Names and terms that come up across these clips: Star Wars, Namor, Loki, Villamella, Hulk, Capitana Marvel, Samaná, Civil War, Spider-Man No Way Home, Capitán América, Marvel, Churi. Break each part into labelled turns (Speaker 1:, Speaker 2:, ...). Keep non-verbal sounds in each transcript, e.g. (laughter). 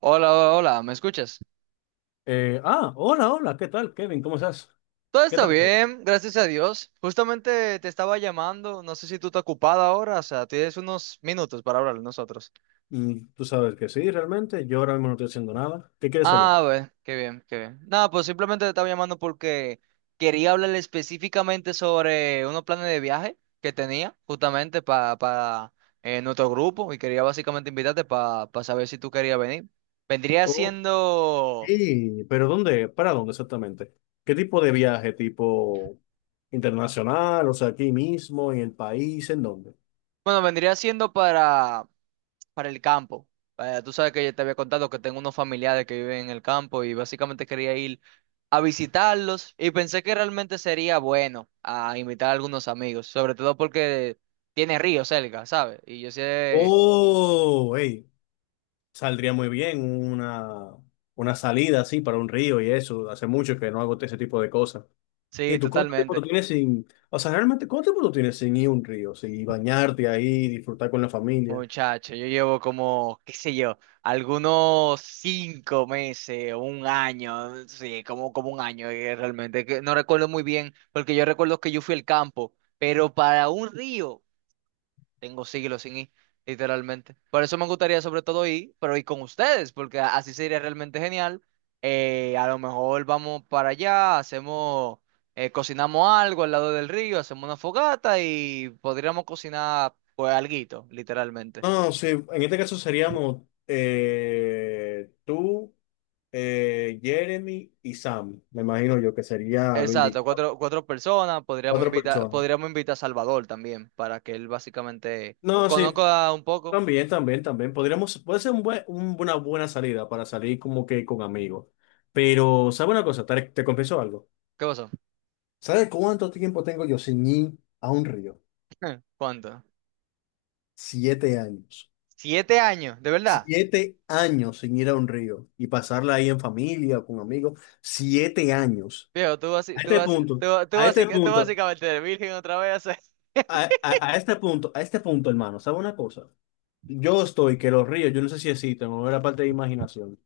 Speaker 1: Hola, hola, hola, ¿me escuchas?
Speaker 2: Hola, hola, ¿qué tal, Kevin? ¿Cómo estás?
Speaker 1: Todo
Speaker 2: ¿Qué
Speaker 1: está
Speaker 2: tal todo?
Speaker 1: bien, gracias a Dios. Justamente te estaba llamando, no sé si tú estás ocupada ahora, o sea, tienes unos minutos para hablar de nosotros.
Speaker 2: Mm, tú sabes que sí, realmente. Yo ahora mismo no estoy haciendo nada. ¿Qué quieres
Speaker 1: Ah,
Speaker 2: hablar?
Speaker 1: bueno, qué bien, qué bien. Nada, pues simplemente te estaba llamando porque quería hablar específicamente sobre unos planes de viaje que tenía justamente para nuestro grupo y quería básicamente invitarte para saber si tú querías venir. Vendría
Speaker 2: Ok,
Speaker 1: siendo,
Speaker 2: pero ¿dónde? ¿Para dónde exactamente? ¿Qué tipo de viaje? ¿Tipo internacional? O sea, aquí mismo, en el país, ¿en dónde?
Speaker 1: bueno, vendría siendo para el campo. Tú sabes que yo te había contado que tengo unos familiares que viven en el campo y básicamente quería ir a visitarlos y pensé que realmente sería bueno a invitar a algunos amigos, sobre todo porque tiene río cerca, ¿sabes? Y yo sé,
Speaker 2: Oh, hey, saldría muy bien una, una salida así para un río y eso. Hace mucho que no hago ese tipo de cosas. ¿Y
Speaker 1: sí,
Speaker 2: tú cuánto tiempo tú
Speaker 1: totalmente.
Speaker 2: tienes sin, o sea, realmente cuánto tiempo tú tienes sin ir a un río, sin bañarte ahí, disfrutar con la familia?
Speaker 1: Muchacho, yo llevo como, qué sé yo, algunos 5 meses, o un año, sí, como un año, realmente, que no recuerdo muy bien, porque yo recuerdo que yo fui al campo, pero para un río. Tengo siglos sin ir, literalmente. Por eso me gustaría sobre todo ir, pero ir con ustedes, porque así sería realmente genial. A lo mejor vamos para allá, cocinamos algo al lado del río, hacemos una fogata y podríamos cocinar pues alguito, literalmente.
Speaker 2: No, sí, en este caso seríamos tú, Jeremy y Sam, me imagino yo que sería lo
Speaker 1: Exacto,
Speaker 2: indicado.
Speaker 1: cuatro personas, podríamos
Speaker 2: Cuatro
Speaker 1: invitar,
Speaker 2: personas.
Speaker 1: podríamos invitar a Salvador también, para que él básicamente
Speaker 2: No, sí,
Speaker 1: conozca un poco.
Speaker 2: también, también, también. Podríamos, puede ser un buen, una buena salida para salir como que con amigos. Pero, ¿sabes una cosa? Te confieso algo.
Speaker 1: ¿Qué pasó?
Speaker 2: ¿Sabes cuánto tiempo tengo yo sin ir a un río?
Speaker 1: (laughs) ¿Cuánto?
Speaker 2: Siete años.
Speaker 1: ¿7 años? ¿De verdad?
Speaker 2: Siete años sin ir a un río y pasarla ahí en familia, con amigos. Siete años.
Speaker 1: Viejo, tú, basi-
Speaker 2: A
Speaker 1: tú,
Speaker 2: este
Speaker 1: basi-
Speaker 2: punto,
Speaker 1: tú, tú,
Speaker 2: a este
Speaker 1: basi- tú
Speaker 2: punto,
Speaker 1: básicamente eres virgen otra vez. (laughs)
Speaker 2: a, a este punto, a este punto, hermano, ¿sabe una cosa? Yo estoy que los ríos, yo no sé si existen, o era parte de imaginación,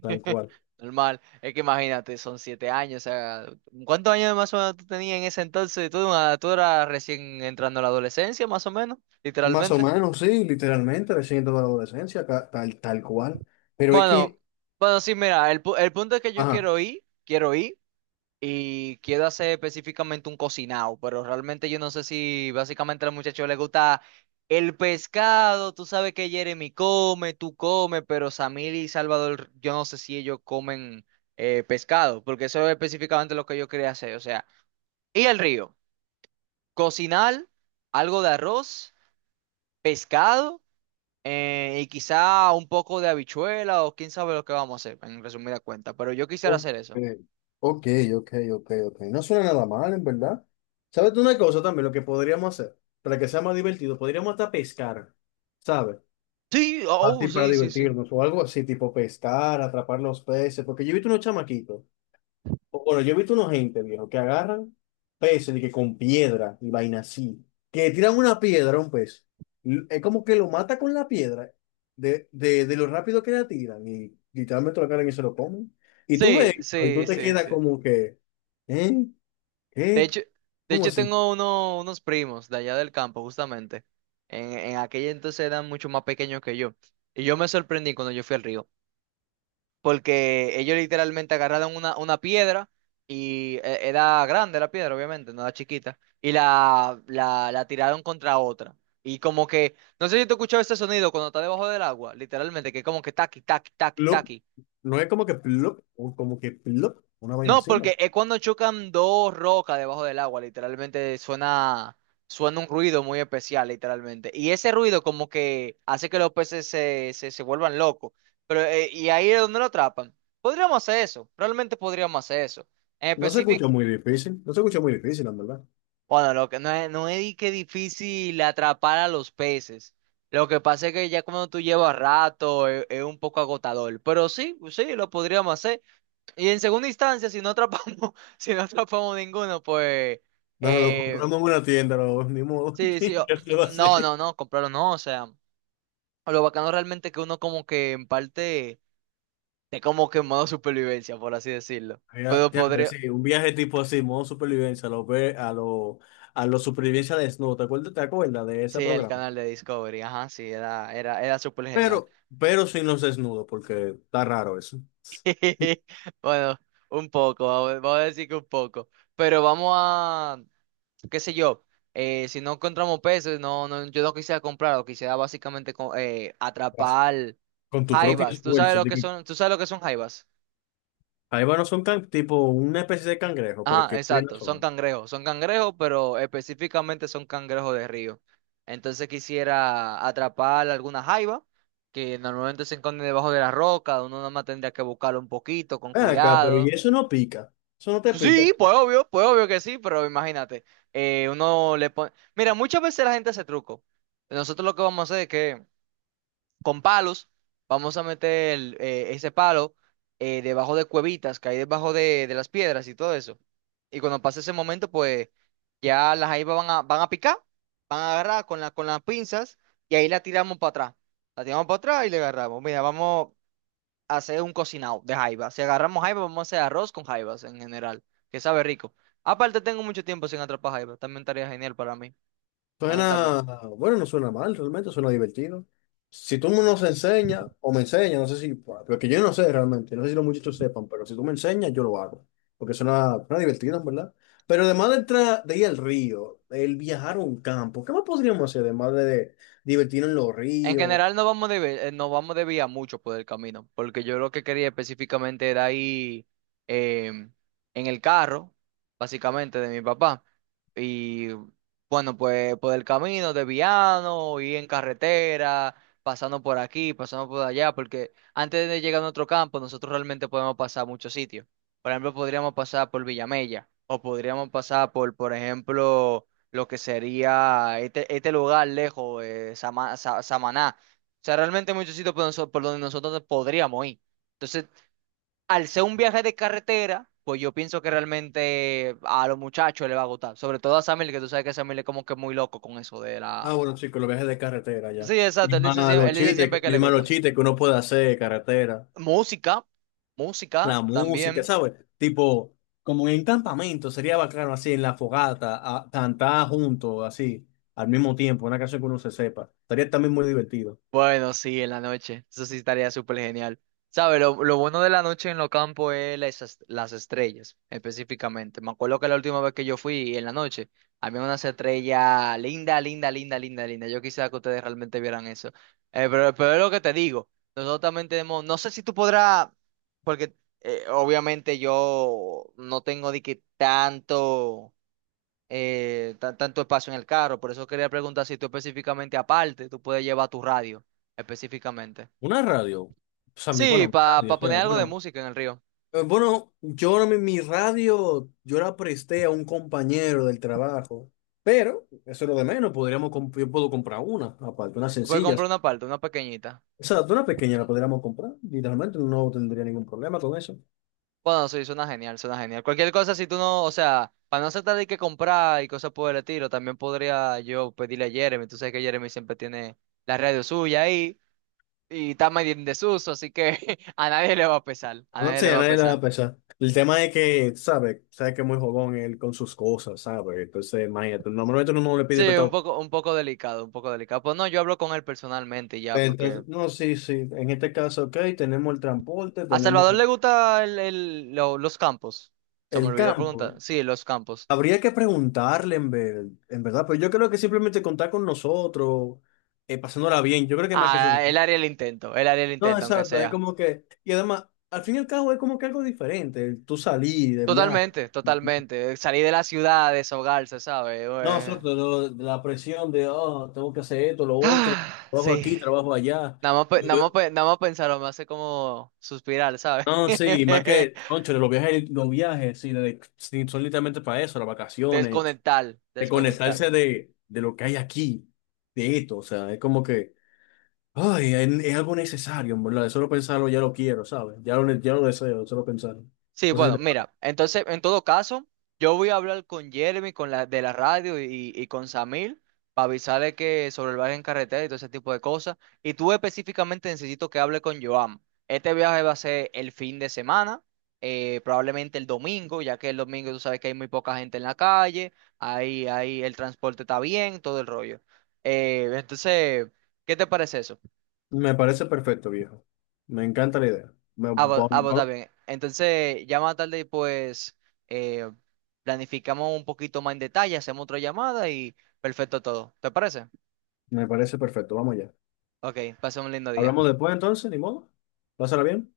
Speaker 2: tal cual.
Speaker 1: Normal. Es que imagínate, son 7 años. O sea, ¿cuántos años más o menos tú tenías en ese entonces? Tú eras recién entrando a la adolescencia, más o menos,
Speaker 2: Más o
Speaker 1: literalmente.
Speaker 2: menos, sí, literalmente, recién toda la adolescencia, tal, tal cual. Pero es
Speaker 1: Bueno,
Speaker 2: que,
Speaker 1: bueno, sí, mira, el punto es que yo
Speaker 2: ajá,
Speaker 1: quiero ir, quiero ir. Y quiero hacer específicamente un cocinado, pero realmente yo no sé si básicamente al muchacho le gusta el pescado, tú sabes que Jeremy come, tú comes, pero Samir y Salvador, yo no sé si ellos comen pescado, porque eso es específicamente lo que yo quería hacer, o sea, ir al río, cocinar algo de arroz, pescado. Y quizá un poco de habichuela o quién sabe lo que vamos a hacer, en resumida cuenta, pero yo quisiera
Speaker 2: ok,
Speaker 1: hacer eso.
Speaker 2: ok, ok, ok, ok. No suena nada mal, en verdad. ¿Sabes tú una cosa también? Lo que podríamos hacer para que sea más divertido, podríamos hasta pescar, ¿sabes?
Speaker 1: Sí, oh,
Speaker 2: Así para
Speaker 1: sí, sí, sí.
Speaker 2: divertirnos o algo así, tipo pescar, atrapar los peces, porque yo he visto unos chamaquitos. Bueno, yo he visto unos gente, viejo, que agarran peces y que con piedra y vaina así, que tiran una piedra a un pez. Es como que lo mata con la piedra de lo rápido que la tiran y literalmente lo agarran y se lo comen. Y tú
Speaker 1: Sí,
Speaker 2: ves, y tú
Speaker 1: sí,
Speaker 2: te
Speaker 1: sí,
Speaker 2: quedas
Speaker 1: sí.
Speaker 2: como que, ¿eh?
Speaker 1: De
Speaker 2: ¿Qué?
Speaker 1: hecho, de
Speaker 2: ¿Cómo
Speaker 1: hecho
Speaker 2: así?
Speaker 1: tengo unos primos de allá del campo, justamente. En aquella entonces eran mucho más pequeños que yo. Y yo me sorprendí cuando yo fui al río, porque ellos literalmente agarraron una piedra y era grande la piedra, obviamente, no era chiquita, y la tiraron contra otra. Y como que, no sé si tú escuchabas ese sonido cuando está debajo del agua, literalmente, que como que taqui, taqui, taqui,
Speaker 2: Plop.
Speaker 1: taqui.
Speaker 2: No es como que plop, o como que plop, una vaina
Speaker 1: No,
Speaker 2: así, ¿no?
Speaker 1: porque es cuando chocan dos rocas debajo del agua, literalmente suena un ruido muy especial, literalmente. Y ese ruido como que hace que los peces se vuelvan locos. Y ahí es donde lo atrapan. Podríamos hacer eso, realmente podríamos hacer eso. En
Speaker 2: No se escucha
Speaker 1: específico,
Speaker 2: muy difícil, no se escucha muy difícil, la verdad.
Speaker 1: bueno, lo que no es di que difícil atrapar a los peces. Lo que pasa es que ya cuando tú llevas rato, es un poco agotador. Pero sí, sí, lo podríamos hacer. Y en segunda instancia, si no atrapamos, (laughs) si no atrapamos ninguno, pues
Speaker 2: No, lo
Speaker 1: eh,
Speaker 2: compramos en una tienda, no, ni modo, (laughs)
Speaker 1: sí, sí,
Speaker 2: ¿qué se lo va a
Speaker 1: (clears throat) no,
Speaker 2: hacer?
Speaker 1: no, no, compraron no, o sea, lo bacano realmente es que uno como que en parte es como que en modo supervivencia, por así decirlo.
Speaker 2: Mira,
Speaker 1: Pero
Speaker 2: diantre,
Speaker 1: podría,
Speaker 2: sí, un viaje tipo así, modo supervivencia, a lo supervivencia desnudo. Te acuerdas de ese
Speaker 1: sí, el
Speaker 2: programa?
Speaker 1: canal de Discovery, ajá, sí, era súper genial.
Speaker 2: Pero, pero sin los desnudos, porque está raro eso.
Speaker 1: (laughs) Bueno, un poco, vamos a decir que un poco. Pero vamos a, qué sé yo, si no encontramos peces, no, no, yo no quisiera comprar, lo quisiera básicamente
Speaker 2: Vas
Speaker 1: atrapar
Speaker 2: con tu propio
Speaker 1: jaivas, ¿tú sabes
Speaker 2: esfuerzo.
Speaker 1: lo que
Speaker 2: Digo,
Speaker 1: son? ¿Tú sabes lo que son jaivas?
Speaker 2: ahí van, no son can- tipo una especie de cangrejo, pero
Speaker 1: Ajá,
Speaker 2: que bien no
Speaker 1: exacto,
Speaker 2: son.
Speaker 1: son cangrejos, pero específicamente son cangrejos de río. Entonces quisiera atrapar alguna jaiva que normalmente se esconde debajo de la roca, uno nada más tendría que buscarlo un poquito, con
Speaker 2: Ven acá, pero y
Speaker 1: cuidado.
Speaker 2: eso no pica. Eso no te
Speaker 1: Pues
Speaker 2: pica.
Speaker 1: sí, pues obvio que sí, pero imagínate, uno le pone. Mira, muchas veces la gente hace truco. Nosotros lo que vamos a hacer es que con palos, vamos a meter ese palo, debajo de cuevitas que hay debajo de las piedras y todo eso. Y cuando pase ese momento, pues ya las jaivas van a picar, van a agarrar con con las pinzas y ahí la tiramos para atrás. La tiramos para atrás y le agarramos. Mira, vamos a hacer un cocinado de jaiba. Si agarramos jaiba, vamos a hacer arroz con jaivas en general, que sabe rico. Aparte, tengo mucho tiempo sin atrapar jaiba. También estaría genial para mí,
Speaker 2: Suena,
Speaker 1: honestamente.
Speaker 2: bueno, no suena mal, realmente suena divertido. Si tú nos enseñas o me enseñas, no sé si, porque yo no sé realmente, no sé si los muchachos sepan, pero si tú me enseñas, yo lo hago, porque suena, suena divertido, en verdad. Pero además de ir al río, el viajar a un campo, ¿qué más podríamos hacer además de divertirnos en los
Speaker 1: En
Speaker 2: ríos?
Speaker 1: general no vamos de vía mucho por el camino, porque yo lo que quería específicamente era ir em, en el carro, básicamente, de mi papá. Y bueno, pues por el camino, desviarnos, ir en carretera, pasando por aquí, pasando por allá, porque antes de llegar a nuestro campo, nosotros realmente podemos pasar a muchos sitios. Por ejemplo, podríamos pasar por Villamella, o podríamos pasar por ejemplo, lo que sería este, este lugar lejos, Samaná. O sea, realmente hay muchos sitios por donde nosotros podríamos ir. Entonces, al ser un viaje de carretera, pues yo pienso que realmente a los muchachos les va a gustar. Sobre todo a Samuel, que tú sabes que Samuel es como que muy loco con eso de
Speaker 2: Ah,
Speaker 1: la...
Speaker 2: bueno, chicos, los viajes de carretera ya.
Speaker 1: Sí,
Speaker 2: Y
Speaker 1: exacto, él dice,
Speaker 2: más
Speaker 1: siem-
Speaker 2: los
Speaker 1: él dice siempre
Speaker 2: chistes,
Speaker 1: que
Speaker 2: y
Speaker 1: le
Speaker 2: más los
Speaker 1: gustan.
Speaker 2: chistes que uno puede hacer de carretera.
Speaker 1: Música, música
Speaker 2: La música,
Speaker 1: también.
Speaker 2: ¿sabes? Tipo, como en campamento, sería bacano así, en la fogata, cantar juntos, así, al mismo tiempo, una canción que uno se sepa. Estaría también muy divertido.
Speaker 1: Bueno, sí, en la noche. Eso sí estaría súper genial. ¿Sabes? Lo bueno de la noche en los campos es las estrellas, específicamente. Me acuerdo que la última vez que yo fui en la noche, había unas estrellas linda, linda, linda, linda, linda. Yo quisiera que ustedes realmente vieran eso. Pero es lo que te digo. Nosotros también tenemos, no sé si tú podrás, porque, obviamente yo no tengo de que tanto espacio en el carro. Por eso quería preguntar si tú específicamente aparte, tú puedes llevar tu radio específicamente.
Speaker 2: Una radio, o sea, mi,
Speaker 1: Sí,
Speaker 2: bueno, mi
Speaker 1: para
Speaker 2: radio, o
Speaker 1: poner
Speaker 2: sea,
Speaker 1: algo de
Speaker 2: bueno,
Speaker 1: música en el río.
Speaker 2: bueno, yo ahora mi radio, yo la presté a un compañero del trabajo, pero eso es lo de menos, podríamos, yo puedo comprar una, aparte, unas
Speaker 1: Tú puedes comprar
Speaker 2: sencillas.
Speaker 1: una parte, una pequeñita.
Speaker 2: O sea, una pequeña la podríamos comprar, literalmente no tendría ningún problema con eso.
Speaker 1: Bueno, sí, suena genial, suena genial. Cualquier cosa, si tú no, o sea, para no tratar de que comprar y cosas por el estilo, también podría yo pedirle a Jeremy. Tú sabes que Jeremy siempre tiene la radio suya ahí y está medio en desuso, así que (laughs) a nadie le va a pesar, a
Speaker 2: No
Speaker 1: nadie
Speaker 2: sé,
Speaker 1: le
Speaker 2: a
Speaker 1: va a
Speaker 2: nadie le va a
Speaker 1: pesar.
Speaker 2: pesar. El tema es que, ¿sabes? Sabes que es muy jodón él con sus cosas, ¿sabes? Entonces, imagínate, normalmente uno no le
Speaker 1: Sí,
Speaker 2: pide prestado.
Speaker 1: un poco delicado, un poco delicado. Pues no, yo hablo con él personalmente ya,
Speaker 2: Pero
Speaker 1: porque
Speaker 2: entonces, no, sí, sí. En este caso, ok, tenemos el transporte,
Speaker 1: a
Speaker 2: tenemos
Speaker 1: Salvador le gusta los campos. Se me
Speaker 2: el
Speaker 1: olvidó
Speaker 2: campo.
Speaker 1: preguntar. Sí, los campos.
Speaker 2: Habría que preguntarle, en verdad, pero yo creo que simplemente contar con nosotros, pasándola bien, yo creo que más que
Speaker 1: Ah, él
Speaker 2: suficiente.
Speaker 1: haría el intento, él haría el
Speaker 2: No,
Speaker 1: intento, aunque
Speaker 2: exacto, es
Speaker 1: sea.
Speaker 2: como que, y además, al fin y al cabo es como que algo diferente, el tú salir de viaje.
Speaker 1: Totalmente, totalmente. Salir de la ciudad, deshogarse, ¿sabes?
Speaker 2: No, exacto, de la presión de, oh, tengo que hacer esto, lo otro,
Speaker 1: (sighs)
Speaker 2: trabajo
Speaker 1: Sí.
Speaker 2: aquí, trabajo allá.
Speaker 1: Nada más pensarlo me hace como suspirar, ¿sabes?
Speaker 2: No, sí, y más que,
Speaker 1: (laughs)
Speaker 2: concho, los viajes, sí, sí, son literalmente para eso, las vacaciones,
Speaker 1: Desconectar,
Speaker 2: de
Speaker 1: desconectar.
Speaker 2: conectarse de lo que hay aquí, de esto, o sea, es como que, ay, es algo necesario, ¿en verdad? De solo pensarlo ya lo quiero, ¿sabes? Ya lo deseo, de solo pensarlo.
Speaker 1: Sí,
Speaker 2: Entonces,
Speaker 1: bueno, mira, entonces, en todo caso, yo voy a hablar con Jeremy, con la de la radio y con Samir para avisarle que sobre el viaje en carretera y todo ese tipo de cosas. Y tú específicamente necesito que hable con Joan. Este viaje va a ser el fin de semana, probablemente el domingo, ya que el domingo tú sabes que hay muy poca gente en la calle, ahí el transporte está bien, todo el rollo. Entonces, ¿qué te parece eso?
Speaker 2: me parece perfecto, viejo. Me encanta la idea.
Speaker 1: Pues, está bien. Entonces, ya más tarde, pues, eh, planificamos un poquito más en detalle, hacemos otra llamada y perfecto todo. ¿Te parece?
Speaker 2: Me parece perfecto, vamos allá.
Speaker 1: Ok, pasa un lindo día.
Speaker 2: Hablamos después entonces, ni modo. Pásala bien.